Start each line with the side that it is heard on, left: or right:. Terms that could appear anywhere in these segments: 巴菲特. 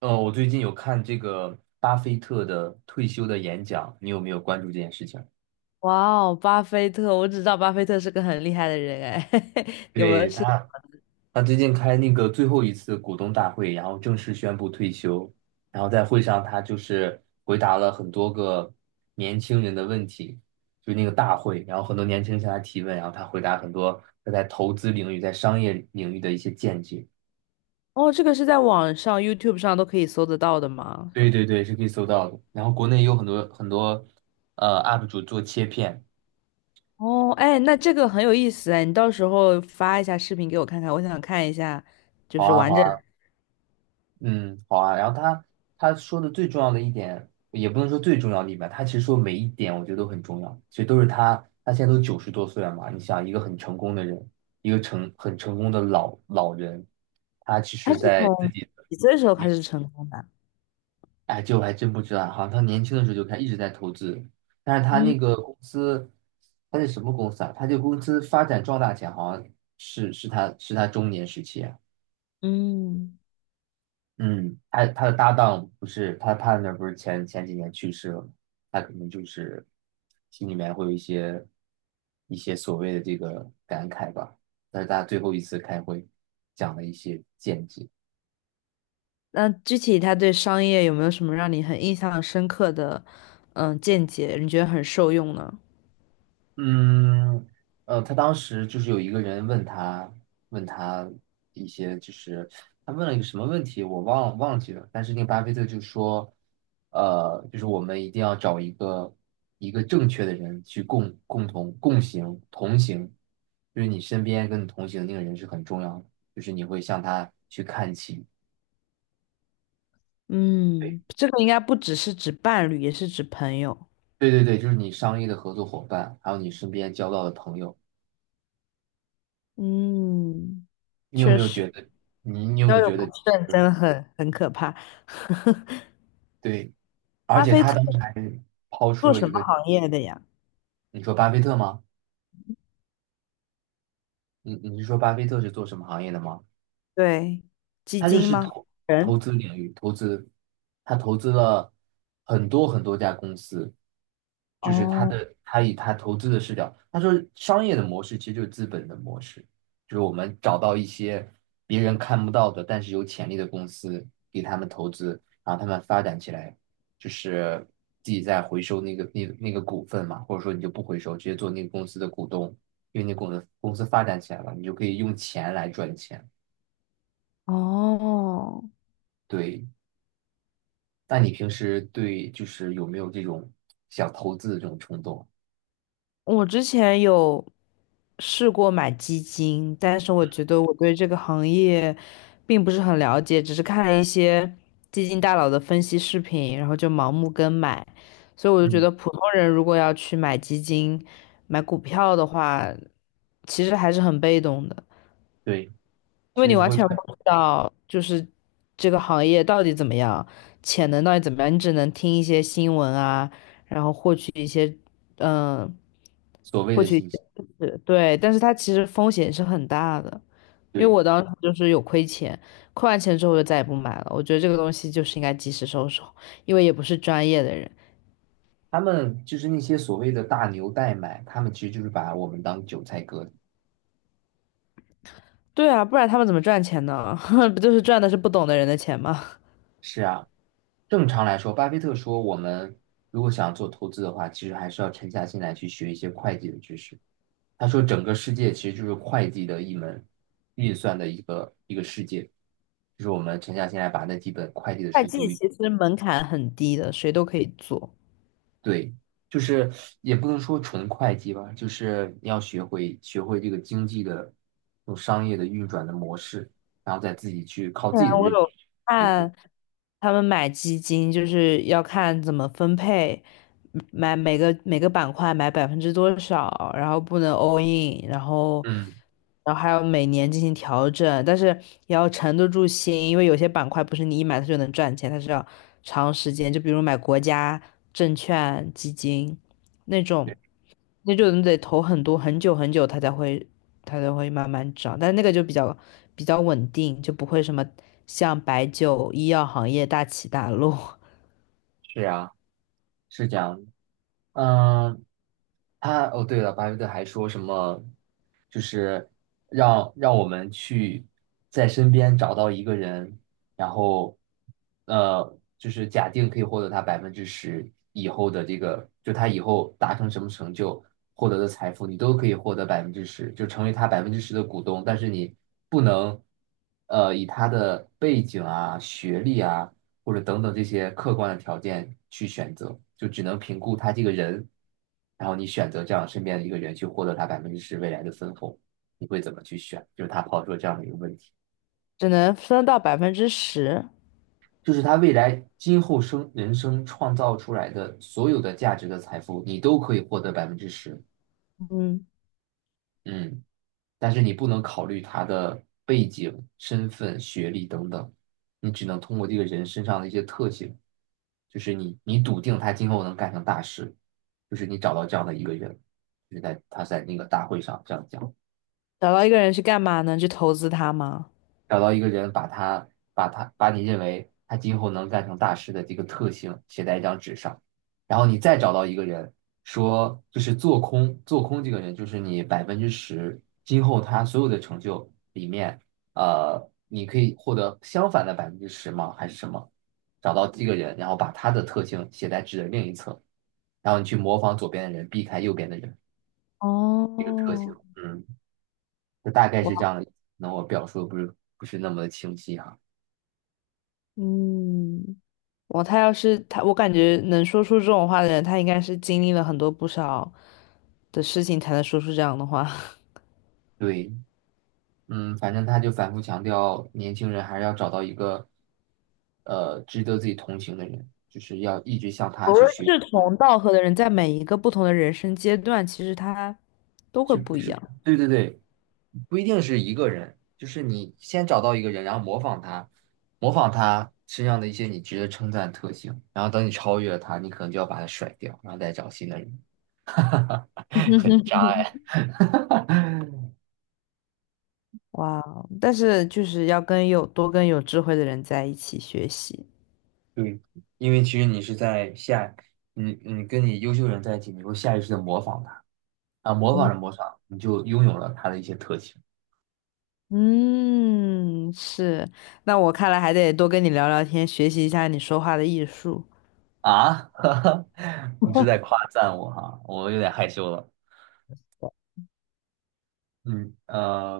right: 我最近有看这个巴菲特的退休的演讲，你有没有关注这件事情？
left: 哇哦，巴菲特，我只知道巴菲特是个很厉害的人哎，有没有
right: 对，
left: 是？
right: 他最近开那个最后一次股东大会，然后正式宣布退休。然后在会上，他就是回答了很多个年轻人的问题，就那个大会，然后很多年轻人向他提问，然后他回答很多他在投资领域、在商业领域的一些见解。
left: 哦，这个是在网上 YouTube 上都可以搜得到的吗？
right: 对对对，是可以搜到的。然后国内也有很多很多UP 主做切片。
left: 哦，哎，那这个很有意思哎，你到时候发一下视频给我看看，我想看一下，就
right: 好
left: 是
right: 啊，
left: 完
right: 好
left: 整
right: 啊，
left: 的。
right: 嗯，好啊。然后他说的最重要的一点，也不能说最重要的一点吧，他其实说每一点我觉得都很重要，其实都是他他现在都九十多岁了嘛。你想，一个很成功的人，一个成很成功的老人，
left: 他是从几岁的时候开
right: 你
left: 始成功的？
right: 哎，这我还真不知道，好像他年轻的时候就开始一直在投资，但是他
left: 嗯
right: 那个公司，他是什么公司啊？他这个公司发展壮大前，好像是他是他中年时期啊。
left: 嗯，
right: 嗯，他的搭档不是p a 不是前几年去世了吗？他可能就是心里面会有一些一些所谓的这个感慨吧。但是他最后一次开会讲了一些见解。
left: 那具体他对商业有没有什么让你很印象深刻的见解？你觉得很受用呢？
right: 嗯，他当时就是有一个人问他，问他一些，就是他问了一个什么问题，我忘记了。但是那个巴菲特就说，就是我们一定要找一个正确的人去共共同共行同行，就是你身边跟你同行的那个人是很重要的，就是你会向他去看齐。
left: 嗯，这个应该不只是指伴侣，也是指朋友。
right: 对对对对，就是你商业的合作伙伴，还有你身边交到的朋友。
left: 嗯，
right: 你有
left: 确
right: 没有
left: 实，
right: 觉得，你有没
left: 交
right: 有
left: 友
right: 觉得，
left: 不
right: 就
left: 慎真
right: 是
left: 的很可怕。
right: 对？而
left: 巴
right: 且
left: 菲
right: 他
left: 特
right: 当时还抛出
left: 做
right: 了
left: 什
right: 一
left: 么
right: 个，
left: 行业的呀？
right: 你说巴菲特吗？你是说巴菲特是做什么行业的吗？
left: 对，基
right: 他就
left: 金
right: 是
left: 吗？人？
right: 投资领域，投资，他投资了很多很多家公司，就是
left: 哦
right: 他以他投资的视角，他说商业的模式其实就是资本的模式，就是我们找到一些别人看不到的，但是有潜力的公司，给他们投资，然后他们发展起来，就是自己再回收那那个股份嘛，或者说你就不回收，直接做那个公司的股东，因为公司公司发展起来了，你就可以用钱来赚钱。
left: 哦，
right: 对，那你平时对就是有没有这种想投资的这种冲动？
left: 我之前有试过买基金，但是我觉得我对这个行业并不是很了解，只是看了一些基金大佬的分析视频，然后就盲目跟买，所以我就觉
right: 嗯，
left: 得普通人如果要去买基金、买股票的话，其实还是很被动的，
right: 对，
left: 因为
right: 其实
left: 你
right: 是
left: 完
right: 会
left: 全不
right: 被
left: 知道就是这个行业到底怎么样，潜能到底怎么样，你只能听一些新闻啊，然后获取一些嗯。呃
right: 所谓
left: 获
right: 的
left: 取
right: 信息，
left: 是对，但是它其实风险是很大的，因为
right: 对，
left: 我当时就是有亏钱，亏完钱之后我就再也不买了。我觉得这个东西就是应该及时收手，因为也不是专业的人。
right: 他们就是那些所谓的大牛代买，他们其实就是把我们当韭菜割的。
left: 对啊，不然他们怎么赚钱呢？不就是赚的是不懂的人的钱吗？
right: 是啊，正常来说，巴菲特说，我们如果想做投资的话，其实还是要沉下心来去学一些会计的知识。他说，整个世界其实就是会计的一门运算的一个世界，就是我们沉下心来把那几本会计的
left: 会
right: 书
left: 计
right: 读一，
left: 其实门槛很低的，谁都可以做。
right: 对，就是也不能说纯会计吧，就是你要学会这个经济的这种商业的运转的模式，然后再自己去靠
left: 对
right: 自
left: 啊，
right: 己的
left: 我
right: 认知
left: 有
right: 去结果。
left: 看，他们买基金就是要看怎么分配，买每个板块买百分之多少，然后不能 all in,然后
right: 嗯，
left: 然后还要每年进行调整，但是也要沉得住心，因为有些板块不是你一买它就能赚钱，它是要长时间，就比如买国家证券基金那种。那就你得投很多很久很久，它才会慢慢涨，但那个就比较稳定，就不会什么像白酒、医药行业大起大落，
right: 是啊，是这样的嗯、哦，对了，巴菲特还说什么，就是让我们去在身边找到一个人，然后就是假定可以获得他百分之十以后的这个，就他以后达成什么成就，获得的财富，你都可以获得百分之十，就成为他百分之十的股东，但是你不能以他的背景啊、学历啊。或者等等这些客观的条件去选择，就只能评估他这个人，然后你选择这样身边的一个人去获得他百分之十未来的分红，你会怎么去选？就是他抛出了这样的一个问题，
left: 只能分到10%。
right: 就是他未来今后人生创造出来的所有的价值的财富，你都可以获得百分之十。
left: 嗯，
right: 嗯，但是你不能考虑他的背景、身份、学历等等，你只能通过这个人身上的一些特性，就是你笃定他今后能干成大事，就是你找到这样的一个人，就是在他在那个大会上这样讲。
left: 找到一个人去干嘛呢？去投资他吗？
right: 找到一个人，把你认为他今后能干成大事的这个特性写在一张纸上，然后你再找到一个人，说就是做空这个人，就是你百分之十今后他所有的成就里面，呃，你可以获得相反的百分之十吗？还是什么？找到这个人，然后把他的特性写在纸的另一侧，然后你去模仿左边的人，避开右边的人这个特性，
left: 哦，
right: 嗯，就大概
left: 哇，
right: 是这样的。那我表述的不是那么的清晰哈、
left: 嗯，哇，他要是他，我感觉能说出这种话的人，他应该是经历了很多不少的事情才能说出这样的话。
right: 对，嗯，反正他就反复强调，年轻人还是要找到一个，呃，值得自己同情的人，就是要一直向他
left: 所谓
right: 去学，
left: 志同道合的人，在每一个不同的人生阶段，其实他都会
right: 是
left: 不一
right: 是，
left: 样。
right: 对对对，不一定是一个人，就是你先找到一个人，然后模仿他，模仿他身上的一些你值得称赞的特性，然后等你超越了他，你可能就要把他甩掉，然后再找新的人，很渣哎。
left: 哇哦，但是就是要跟有多跟有智慧的人在一起学习。
right: 对，因为其实你是在下，你跟你优秀人在一起，你会下意识的模仿他。啊，模仿
left: 嗯
right: 着模仿，你就拥有了它的一些特性
left: 嗯，是。那我看来还得多跟你聊聊天，学习一下你说话的艺术。
right: 啊！你是在夸赞我哈，我有点害羞了。嗯，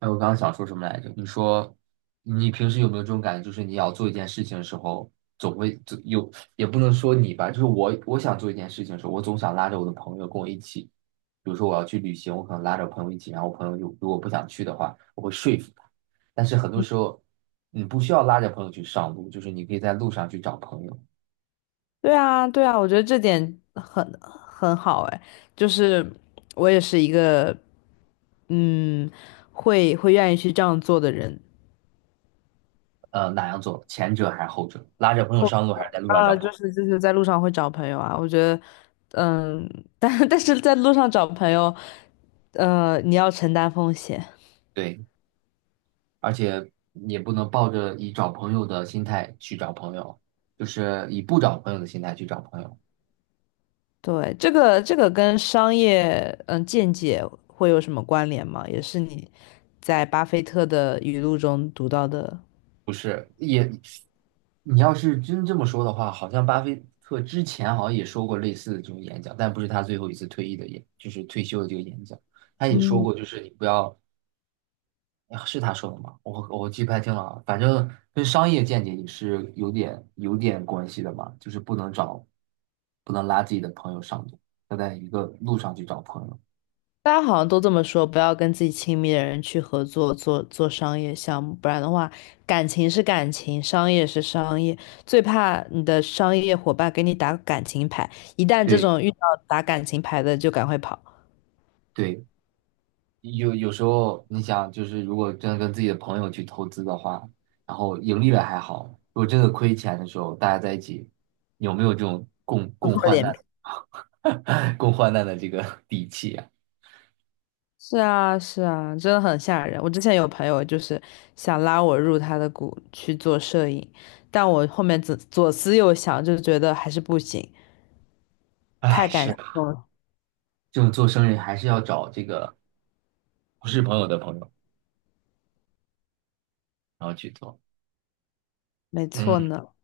right: 哎，我刚刚想说什么来着？你说你平时有没有这种感觉，就是你要做一件事情的时候，总有，也不能说你吧，就是我想做一件事情的时候，我总想拉着我的朋友跟我一起。比如说我要去旅行，我可能拉着朋友一起，然后我朋友就如果不想去的话，我会说服他。但是很多时候，你不需要拉着朋友去上路，就是你可以在路上去找朋友。
left: 对啊，对啊，我觉得这点很好哎，就是我也是一个嗯，会愿意去这样做的人。
right: 哪样做？前者还是后者？拉着朋友上路还是在路上
left: 啊，
right: 找朋
left: 就
right: 友？
left: 是就是在路上会找朋友啊，我觉得，嗯，但 但是在路上找朋友，你要承担风险。
right: 对，而且也不能抱着以找朋友的心态去找朋友，就是以不找朋友的心态去找朋友，
left: 对，这个跟商业见解会有什么关联吗？也是你在巴菲特的语录中读到的？
right: 不是？也，你要是真这么说的话，好像巴菲特之前好像也说过类似的这种演讲，但不是他最后一次退役的演，就是退休的这个演讲，他也说过，就是你不要啊是他说的吗？我记不太清了啊反正跟商业见解也是有点关系的嘛，就是不能找，不能拉自己的朋友上路，要在一个路上去找朋友。
left: 大家好像都这么说，不要跟自己亲密的人去合作做商业项目，不然的话，感情是感情，商业是商业，最怕你的商业伙伴给你打感情牌，一旦这
right: 对
left: 种遇到打感情牌的，就赶快跑，
right: 对，有时候你想，就是如果真的跟自己的朋友去投资的话，然后盈利了还好，如果真的亏钱的时候，大家在一起有没有这种
left: 撕
right: 共
left: 破
right: 患
left: 脸
right: 难、
left: 皮。
right: 共患难的这个底气啊？
left: 是啊，是啊，真的很吓人。我之前有朋友就是想拉我入他的股去做摄影，但我后面左思右想，就觉得还是不行，太
right: 哎，
left: 感
right: 是啊，
left: 动了。
right: 这种做生意还是要找这个不是朋友的朋友，然后去做。
left: 没错
right: 嗯
left: 呢。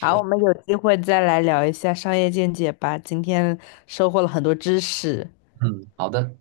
left: 好，我们有机会再来聊一下商业见解吧。今天收获了很多知识。
right: 嗯，好的，